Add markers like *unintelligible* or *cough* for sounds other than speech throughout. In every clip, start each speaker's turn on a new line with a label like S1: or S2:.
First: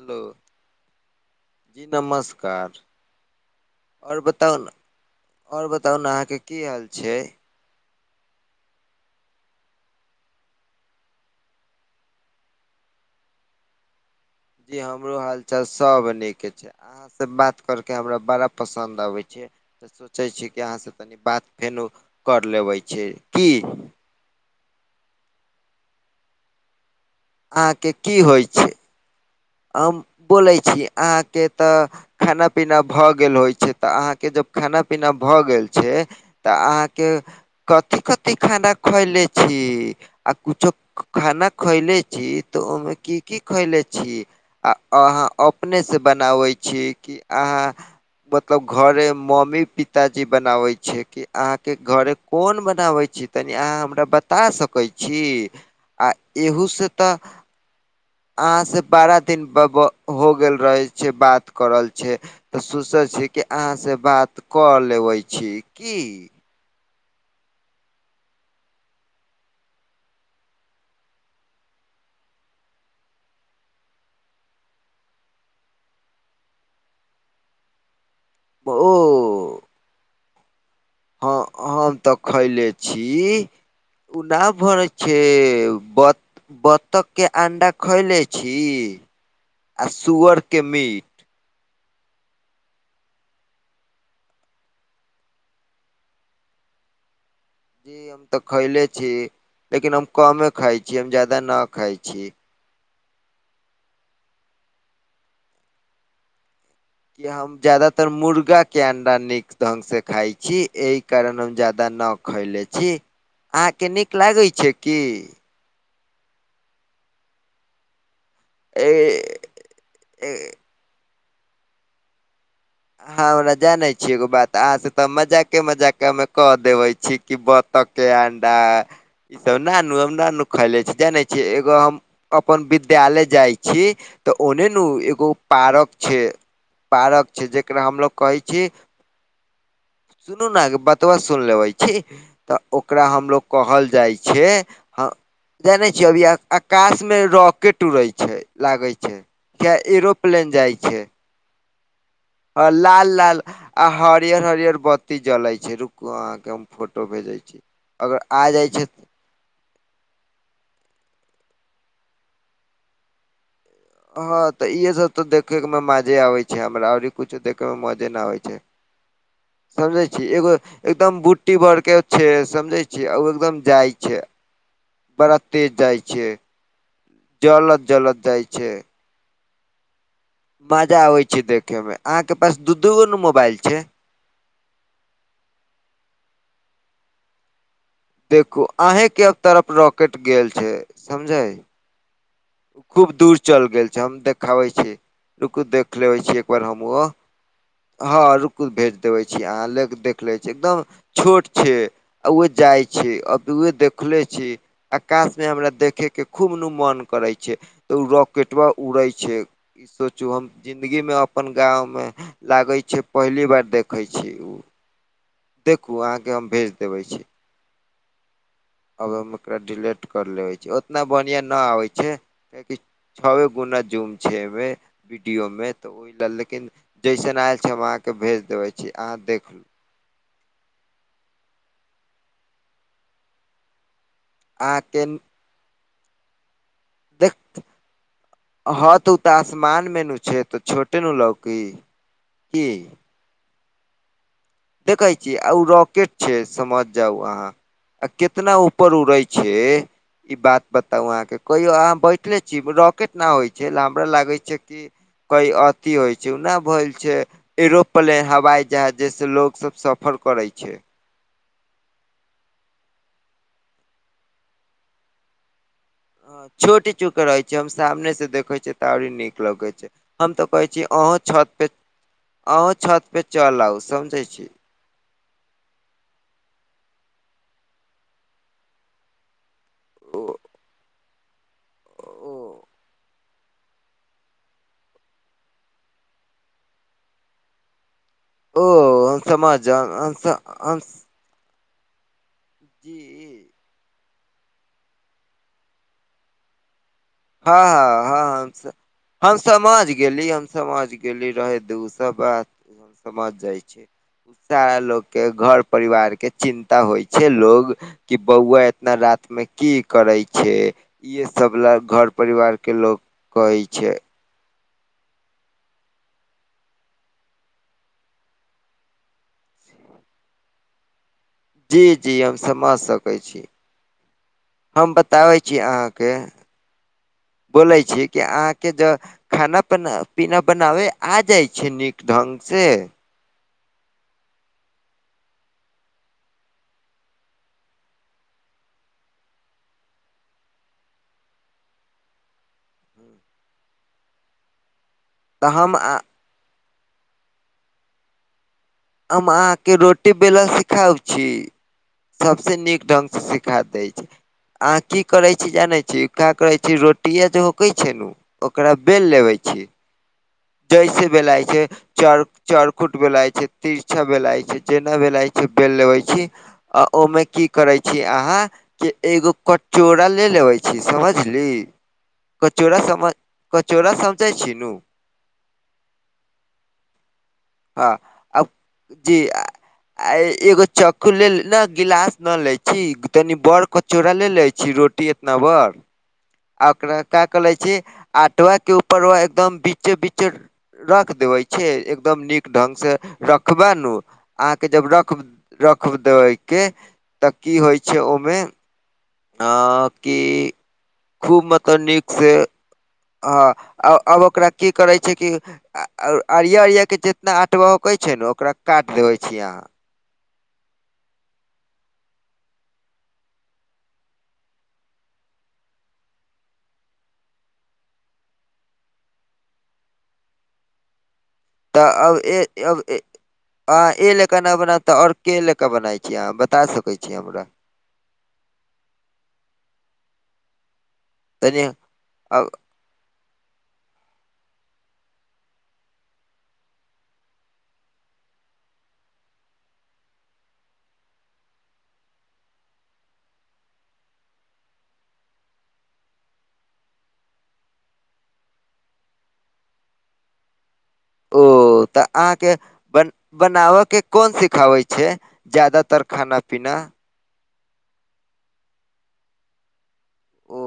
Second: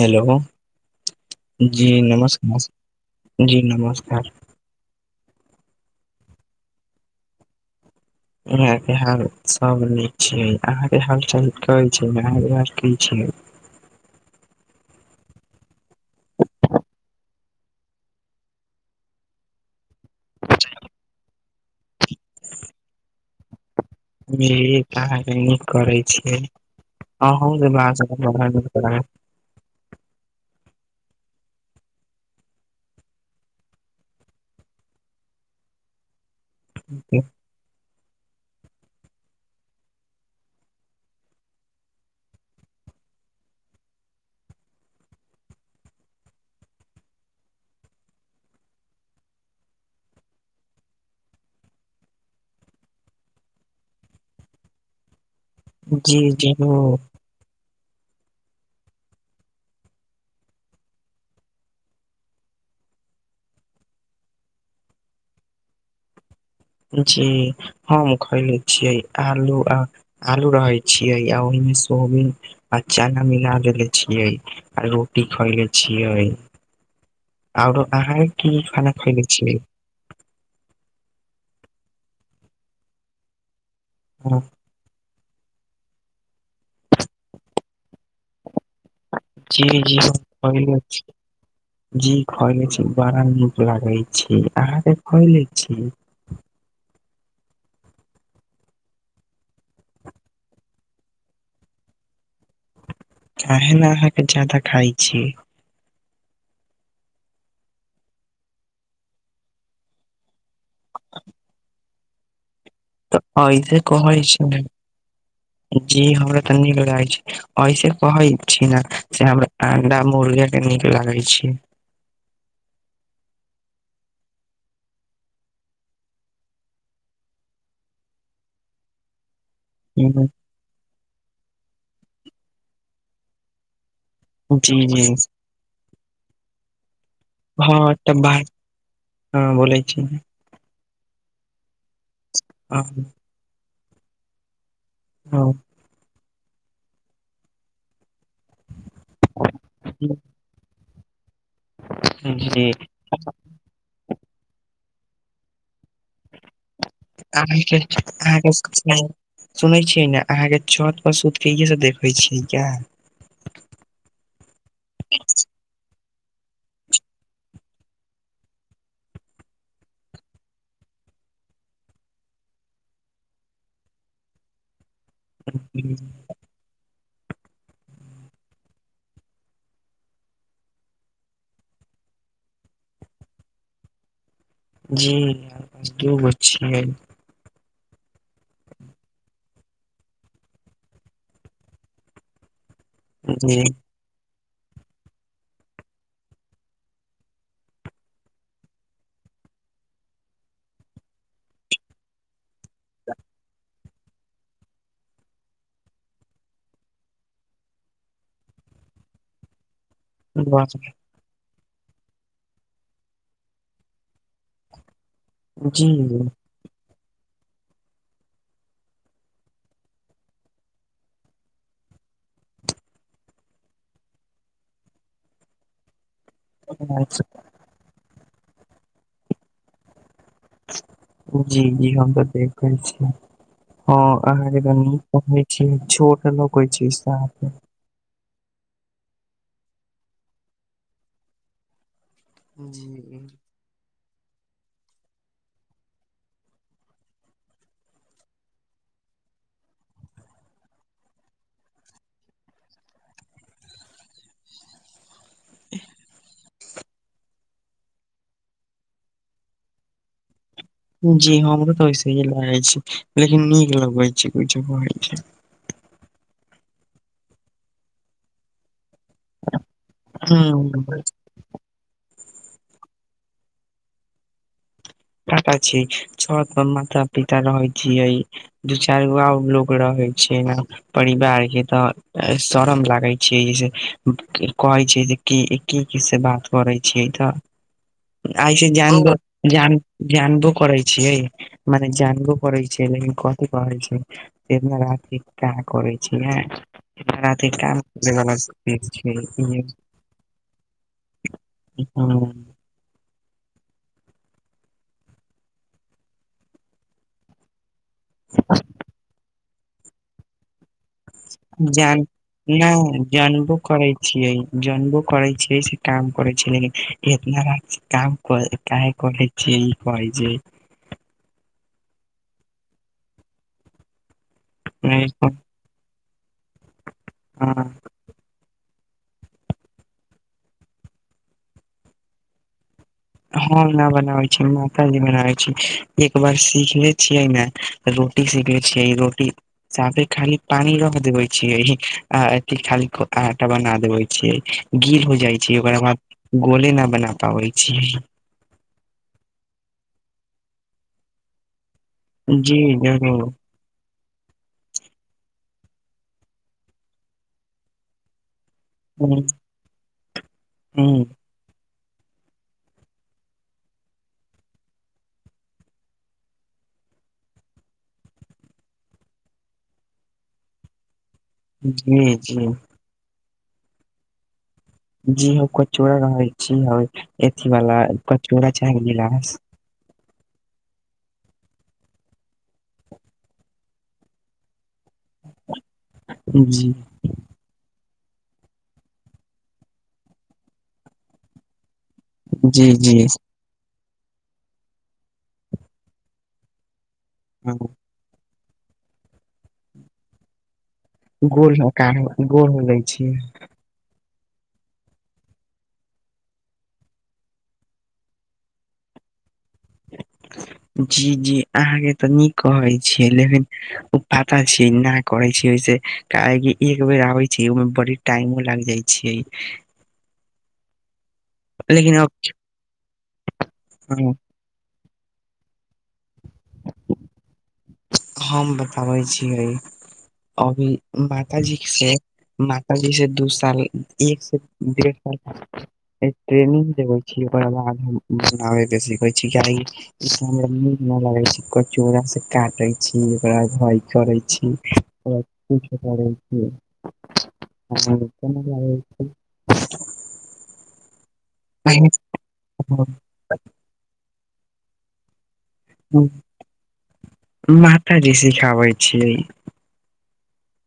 S1: Hello. जी नमस नमस जी नमस्कार।
S2: और बताउ ने अहाँ के की हाल छै।
S1: इहा के हाल सब निक छियै अहाँ के हाल छै अह ह की छै *unintelligible*
S2: जी हमरो हालचाल सब नीके छै। अहाँ से बात करके हमरा बड़ा पसन्द आबे छै। तऽ सोचै छी कि अहाँसँ तनि बात फेनू कर लेबै छीये की। अहाँके की होइ छै
S1: *unintelligible*
S2: हम बोलै छी अहाँके तऽ खाना पीना भऽ गेल होइ छै तऽ अहाँके जब खाना पीना भऽ गेल छै तऽ अहाँके
S1: छै।
S2: कथी कथी खाना खएले छी। आ कुछो खाना खएले छी तऽ ओयमे की की खैले छी। आ अहाँ अपने सँ बनाबै छी कि अहाँ मतलब घरे मम्मी पिताजी बनाबे छै कि अहाँ के घरे कोन बनाबे छै। तनि अहाँ हमरा बता सकै छी आ
S1: जी
S2: एहू से
S1: जरूर
S2: तऽ अहाँ से बड़ा दिन ब हो गेल रहे छै बात करल छै। तऽ सोचै छी कि अहाँ से बात कऽ लेबै छी की।
S1: जी हम खयले छियै आलू आ आलू रहै छियै आ ओहिमे सोयाबिन आ चना मिला देले छियै आ रोटी खयले छियै। आओरो अहाँ कि
S2: ओ
S1: खाना खइने छीये।
S2: ह हम तऽ खैले छी
S1: हाँ,
S2: *unintelligible* सेब बत बत्तख के अंडा खैले छै। छी
S1: जी
S2: आ
S1: हम
S2: सुअर के
S1: छी
S2: मीट।
S1: जी खैले छी बड़ा नीक लागे छी अहाँ के खैले छी।
S2: जी हम तऽ खैले छी लेकिन हम कमे खाय छी हम जादा न खाय छी।
S1: काहे ने अहाँके जादा खाय छिये।
S2: कि हम जदातर मुर्गा के अंडा नीक ढंग से खाय छी एहि कारण हम जादा न खैले छी
S1: तऽ ऐसे
S2: अहाँके नीक
S1: कहै छी
S2: लागै
S1: ने
S2: छै की।
S1: जी हमरा तऽ नीक लागै छै ऐसे कहै छी ने
S2: ए,
S1: से हमरा अंडा
S2: ए
S1: मुर्गा के नीक लागे छै।
S2: अहाँ हमरा जानै छी एगो बात अहाँ से तऽ मजाके मजाके मे कह देबै छी कि ब तक के अंडा ई सब नानु
S1: हुं
S2: नानू हम खैले छी जाने छी एगो हम अपन विद्यालय जाय छी तऽ ओने
S1: जी
S2: ने
S1: जी
S2: एगो पारक छै पारक छै जेकरा हमलोग कहे छी
S1: हँ बोलै छी।
S2: सुनू ने बतबा सुन लेबै छी तऽ
S1: हां
S2: ओकरा हमलोग कहल जाइ छै ह
S1: हँ।
S2: जाने छिय अभी आ आकाश मे रॉकेट टूरे छै लागे छै क एरोप्लेन जाइ छै।
S1: जी
S2: लाल लाल आ हरियर हरियर बत्ती जले छै रुकु अहाँके फोटो भेजै छी अगर आ जाइ छै
S1: *unintelligible* सुनै छियै ने अहाँ के छत पर सूत के इे सब देखे छियै किया।
S2: हँ तऽ इहे सब तऽ देखे में मजे आबे छै हमरा आओर कुछो देखे में मजे न आबे छै। समझे छी एगो एकदम बुटी बर के छै समझे छी ओ एकदम जाइ छै। बड़ा तेज जाइ छै जलद -जलद जाइ छै। मजा आबे छै देखे में अहाँ के पास दू दूगो ने मोबाइल छै।
S1: जी दुगो छीये।
S2: देखू अहें के तरफ रॉकेट गेल छै समझे। खूब दूर
S1: जी।
S2: चलि गेल छै हम देखाबै छी रुकु देख लेबै छी एकबार हम ओ। हँ रुकु भेज देबै छी अहाँ ल देख लै छी एकदम छोट छै। आ उए जाइ छी अ तऽ उ देखले छी। आकाश में हमरा देखे के खूब नू मन। करै छै तऽ ओ रॉकेटा उड़ै छै ई सोचु हम
S1: वाह जी
S2: जिन्दगी मे अब। अपन गांव मे लागे छै पहली बार देखे छी ओ। देखु अहाके हम भेज देबैय छी। आब हम ओकरा डिलेट कर लेबैय छी ओतना बढ़िया नै आबैय छैय। कियाकि छबे गुना जुम छैय एवे वीडीयोमे तऽ ओह डाले। लेकिन
S1: अच्छा,
S2: जैसन आयल छैय हम अहाके भेज देबेय छी अहां देखलू।
S1: जी -जी हम तऽ देखैय छी ह अहा जेना कनि। छैय छोट लोकैय छैय
S2: देख
S1: साफे।
S2: ह तऽ उ तऽ आसमानमे न छैय तऽ छोटे न लौकी। की
S1: *inaudible*
S2: देखै छीयै आ ओ रॉकेट छैय समझ जाउ अहां। आ केतना ऊपर उड़ैय छैय। कि बात बताउ आहा के कहियो आहा बैठले छी रॉकेट न होई छैय हमरा लागे छैय कि। कई अथी होइ छैय ओना भइल छैय एरोप्लेन हवाई जहाज जैसे लोकैय। सब सफर करैय छैय।
S1: जी हमरो तऽ वैसेय ही लागैय छी लेकिन नीक लगैय छैय कुछ कहैय छैय।
S2: छोट चूक रहेय छैय हम सामने से देखे छियै त आओरो नीक। लगैय छैय हम तऽ कहैय
S1: हम्म,
S2: छी अहु छत पे। अहु छत पे चलब समझैय छी।
S1: कतह छी छत पर माता- पिता रहैय छियै। दू चारि गो आरो लोक रहैय
S2: ओ
S1: छैय न। परिवार के तऽ शरम लागैय छैय जे कहैय छैय जे। की कि कि से बात करैय छीए त।
S2: *inaudible*
S1: आइ हि जानू
S2: हम समाज
S1: जान जानतो करैय छियै। मने जनबो करैय छैय
S2: जी
S1: लेकिन कथी कहै छैय। एम्हर आबिके का करैय छैय नै।
S2: ह- ह -ह हम
S1: छियै।
S2: हम समझ गेली हम समझ गेली। गेली रहेय दु ओ सब
S1: हम्म,
S2: बात समझ जाइ छी। सारा लोक के घर परिवार के चिन्ता होइ छैय लोग। कि बौआ एतना रातमे कि करेय छैय इहे सब ल घर। परिवार के लोग
S1: नौ जानबो
S2: कहै
S1: करैय
S2: छै
S1: छियै। जनबो करै छियै से काम करैय छिये लेकिन इतना रातके काम काहे करे। छैय इ पाइजे।
S2: जी जी हम समझ सकैय छी हम
S1: छै
S2: बताबैय। कि अहाके
S1: हँ
S2: बोलैय छी। के अहाके ज खाना पना पीना बनाबे आ जाइ छैय नीक ढंग से।
S1: हँ नै बनाबै छी माताजी बनाबैय छी एक बार सिखले छियै न। रोटी सीखने छियै रोटी। साफे खाली पानी रह देबेबब छियै खाली आटा बना देबे छियै। गील हो जाइ
S2: तऽ
S1: छैय
S2: हम
S1: ओकरा
S2: आ
S1: बाद गोले नै बना पाबैय छियै।
S2: हम अहा के रोटी बेलल सिखाव छी सबस
S1: जी
S2: नीक ढंग से
S1: जरूर
S2: सिख। सिखा दैय छी अहा की करैय छी जानै छी का करै छी रोटीये जे होकैय छैय नु। ओकरा बेल
S1: हूं,
S2: लेबैय छी
S1: हूं,
S2: जैसे बेलइ छैय चर। चोरखुट बेलय छैय तिरछा बेलय छैय जेना भेलाय छैय बेल लेबे छी। आ ओमे की करेय छी अहा के एगो कचोरा ले लेवे। छी समझली
S1: जी जी
S2: कचोड़ा समझ कचोड़ा समझैय छी नु।
S1: जी ह कचोड़ा रहैय छी ह अथी वाल
S2: हँ आब
S1: कचोड़ा चाहे
S2: जी
S1: गिलास।
S2: आ आ एगो चक्कू ल ने गिलास न ले छी तनि बड़ कचोड़ा ले ले छी रोट। रोटी एना बर। आ
S1: जी
S2: ओकरा का कले छीआटवा के ऊपर व एकदम बीचे बीचे रख देवै। छैय एकदम नीक
S1: जी
S2: ढंग
S1: जी
S2: स रख। रखबे नु अहाँ के जब रख रख देबै के त
S1: हँ,
S2: की होइ। छै ओमे। आ की।
S1: गोल गोल हो लै छी। *unintelligible*
S2: ह अब ओकरा की करै छै कि। अरिया अरयाके जितना आँटवा होकै छै ने ओकरा काटि देबै छी अहाँ।
S1: जी जी अहाँके तऽ नीक कहै छियै लेकिन। ओ पता। छै नहि करै छी ओहिस काहेकि एक बेर आबै छै ओहिमे बड़ी टाइमो लाग जाइ छियै।
S2: तऽ
S1: लेकिन अब
S2: आब
S1: हँ,
S2: ए ल। केना बनाता और के ले के बनाय छी अहाँ बता सकै छी हमरा।
S1: हम बताबै छीयै अभी माताजी
S2: तनि
S1: से
S2: अब
S1: अी से दू साल एक से डेढ़ साल। ट्रेनिंग देबे छी ओकर बाद हम बनाबे के सिखे छी कि। ई निक ना लगै छै को चूड़ सऽ काटै। छी ओकरा हाय करै छी ओ किछ करै छी। *unintelligible*
S2: ओ तऽ अहाँके
S1: छै।
S2: बन बनाब के कोन सिखाबै छै। जादातर खाना पीना।
S1: माता जी सिखाबै छियै।
S2: ओ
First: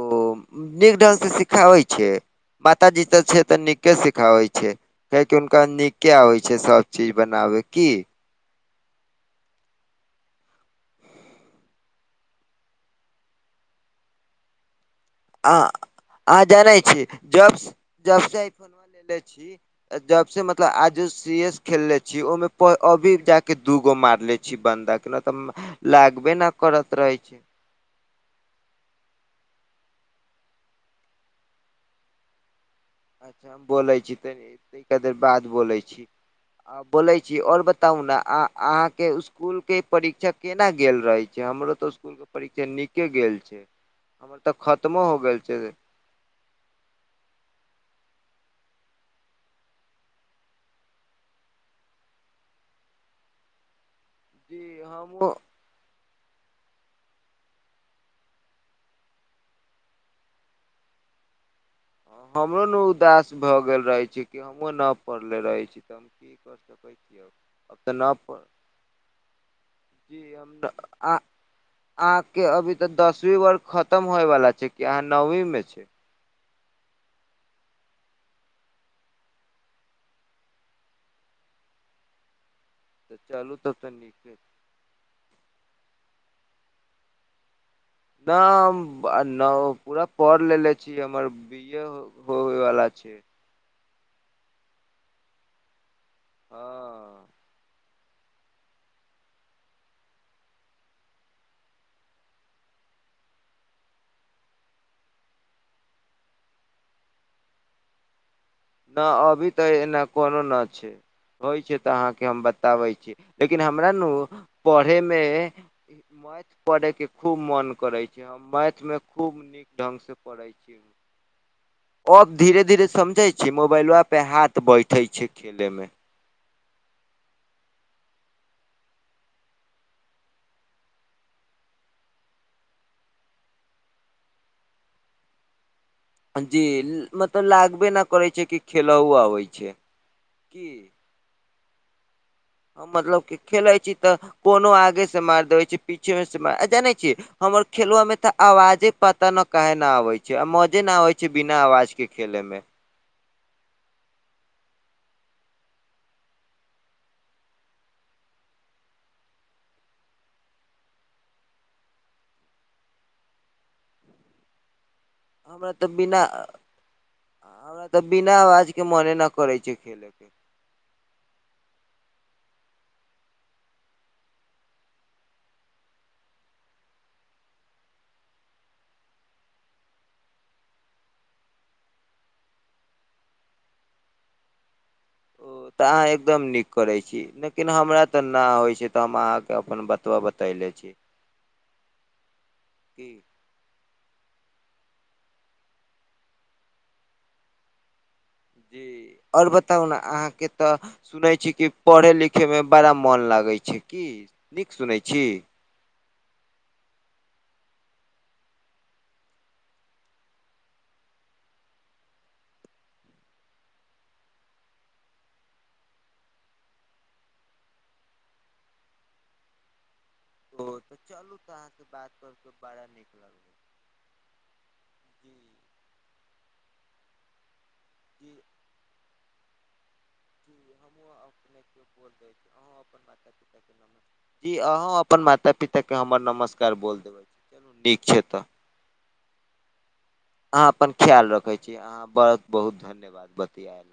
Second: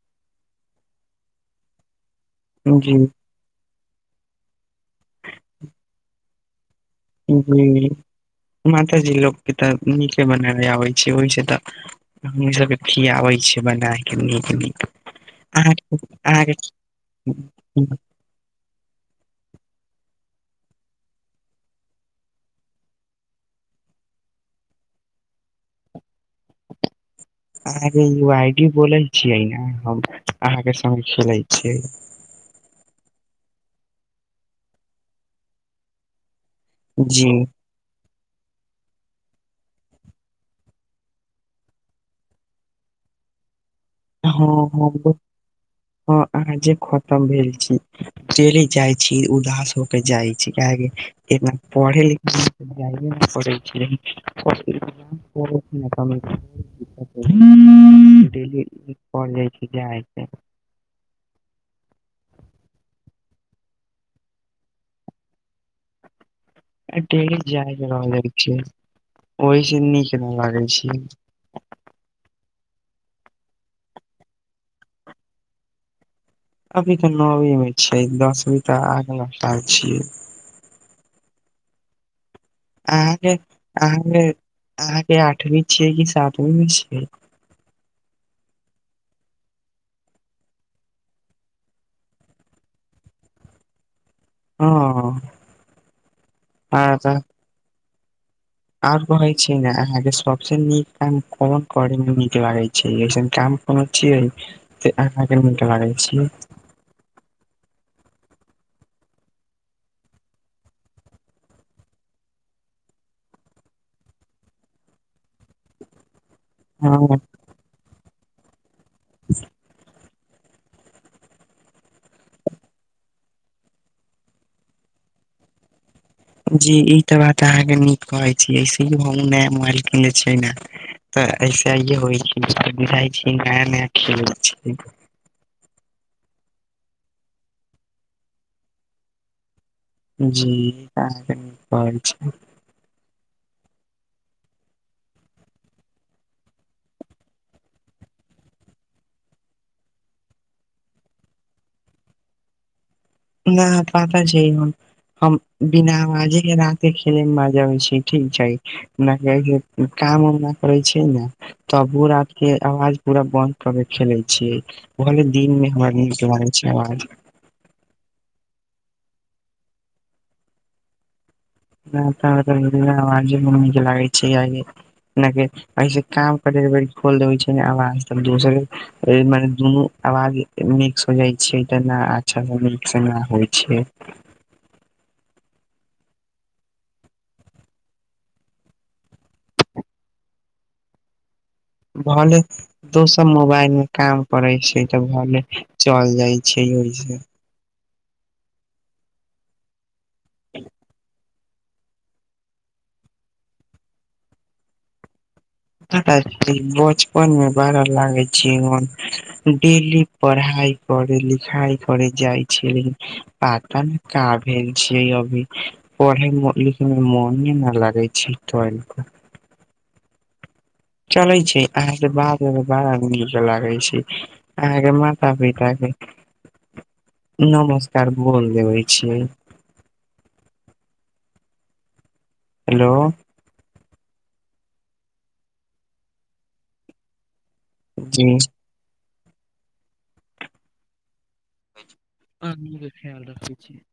S2: नीक ढंग से सिखाबै छियै माता जी त छै तऽ नीक। के सिखाबै छै कियाकि हुनका नीके आबै छै सब।
S1: ह माताजी लोकके तऽ नीके बनाबे आबै छै ओहिस तऽ। हमनी सबके खियाबै छियै बनाय के नीक नीक।
S2: आ
S1: अहाँके
S2: अहाँ
S1: अहाँके
S2: जाने छी जब जब से आइ फोन लेेने छी। जब से मतलब आजो सी एस खेलले छी ओहिमे अभी जाके दू गो मारले छी बन्दक। *unintelligible* लागबे न करत रहै छै।
S1: अहाँके उ आई डी बोलै छियै न हम अहाँ के संग खेलै छीयै।
S2: अच्छा हम बोलै छी तनी ई देखी कतेक बाद बोलै छी आ बोलै
S1: जी
S2: छी और बत तउ न आ अहाँके स्कूल के परिक्षा केना गेल रहै छै हमरो तऽ स्कूल परीक्षा नीके गेल छै, हमर तऽ खत्मो हो गेल छै।
S1: हां आजे खतम भेल छी। डेली जाइ छी उदास होके जाइ छी, कियाकी एतना पढ़े लिखे जाइए नै पड़े छै लेकिन
S2: जी
S1: पर इग्जाम
S2: हमहूँ
S1: पड़े छै नै *unintelligible* डेली ई पढ़ लै छी यैह एते।
S2: हमरो न उदास भऽ गेल रहै छीयै कि हमहुँ न पढ़ले रहै छी तऽ हम की कर सकै
S1: अ
S2: छियै
S1: डेली जाय
S2: अब
S1: के
S2: तऽ न
S1: रहलै
S2: पढ़
S1: छै, ओहि से नीक
S2: जी
S1: नै
S2: हम
S1: लागै छै।
S2: अहाँके अभी तऽ दसवीं वर्ग खतम होइवला छै कि अहाँ नौवीमे छीयै।
S1: अभी तऽ नौवी में छियै, दसवी तऽ अगला साल छियै।
S2: तऽ
S1: अहाँके,
S2: चलू तब तऽ
S1: अहाँके,
S2: नीके
S1: अहाँके आठवीं छियै कि सातवीं मे छियै?
S2: नै हम आ न हौ पूरा पढ़ लेले छीयै, हमर बी ए हो होवे वाला छै।
S1: हां अहां तै
S2: हँ
S1: आर कहै छीयै न, अहाँके सबसे नीक काम फोन करै मे नीक लागै छै, ऐसन काम कोनो छियै से अहाँके निक लागै छियै।
S2: न अभी तऽ एना कोनो न छै। होइ छै तऽ अहाँके हम बताबै छीयै, लेकिन हमरा नू पढ़े मे ई मैथ पढ़े के
S1: हँ
S2: खूब मोन करै छै, हम मैथ में खूब नीक ढंग से पढ़ै छीयै, अब धीरे-धीरे समझय छीयै, मोबाइलबा पे हाथ बैठे छै खेले में।
S1: जी ई तऽ बात अहाँके नीक कहै छीयै, इसीलिए हम्हुं नया मोबाइल किनले छियै नै। तऽ ऐसेइए होइ छै, बुझाइ छी नया-नया खेलै छीयै।
S2: हां जी मतलब लागबे नै करै छै कि खेलहु आबै छै।
S1: जी
S2: की
S1: अहा के कहे छी।
S2: मतलब कि खेले छी तऽ कोनो आगे से मार देबे छीये, पीछे मे से मा आ जानै छीयै हमर खेलवा में तऽ आवाजे पता न कहे न आबे छै आ मजे न आबे छै बिना आवाज के खेले में।
S1: *unintelligible* हम बिना आवाजे के रात के खेले मे मजा आवे छै ठीक छै। न कियाकी उम्म काम उम ना करै छियै नै तबो रात के आवाज पूरा बंन्द करके खेले छियै। भले दिनमे
S2: तऽ
S1: हमरा
S2: बिना
S1: निक लागे छै आवाज।
S2: हमरा तऽ बिना आवाज के मने नै करै छै खेले के।
S1: हमरा तै मतलब की बिना अवाजे के निक लागे छै कियाकि जना कि ऐसे काम करे घरी खोल देबै छीयै नै आवाज त दोसर के एमे दुनू आवाज मिक्स हो जाइ छै तऽ न अच्छा निक से न होइ छै।
S2: ओ तऽ अहाँ एकदम नीक करै छी, लेकिन हमरा तऽ न होइ छै तऽ हम अहाँके अपन बतबा ब तैले छियै।
S1: भले दोसर मोबाइल मे काम पड़े छै तऽ भले चल जाइ छै, ओहिसे
S2: जी और बताउ ने अहाँके तऽ सुनै छी कि पढ़ै लिखैमे बड़ा मोन लागै छै की नीक सुनैत छी।
S1: बचपन मे बड़ा लागै छै मन। डेली पढ़ाइ कर लिखा कर जाइ छलनि। पाता ने का भेलेल छियै अभी। पढ़ा लिखमे मन न लागै छै तऽ।
S2: आओर।
S1: चले छै अहाँके बादमे
S2: नीक
S1: बारद न के
S2: लगलै
S1: लागे छै। आगे मात
S2: जी
S1: पी त। नमस्कार
S2: जी
S1: गोर लगैछियै।
S2: जी हमहु अपने केर दे।
S1: हेलो।
S2: जी अहाँँ अपन माता पिताके हमर नमस्कार बोल देबै चलू नीक छै
S1: जी
S2: तऽ। अहाँ अपन ख्याल रखे छी अहाँ बहुत बहुत
S1: के ख्याल
S2: धन्यवाद
S1: रखै छी
S2: बतियाए ल।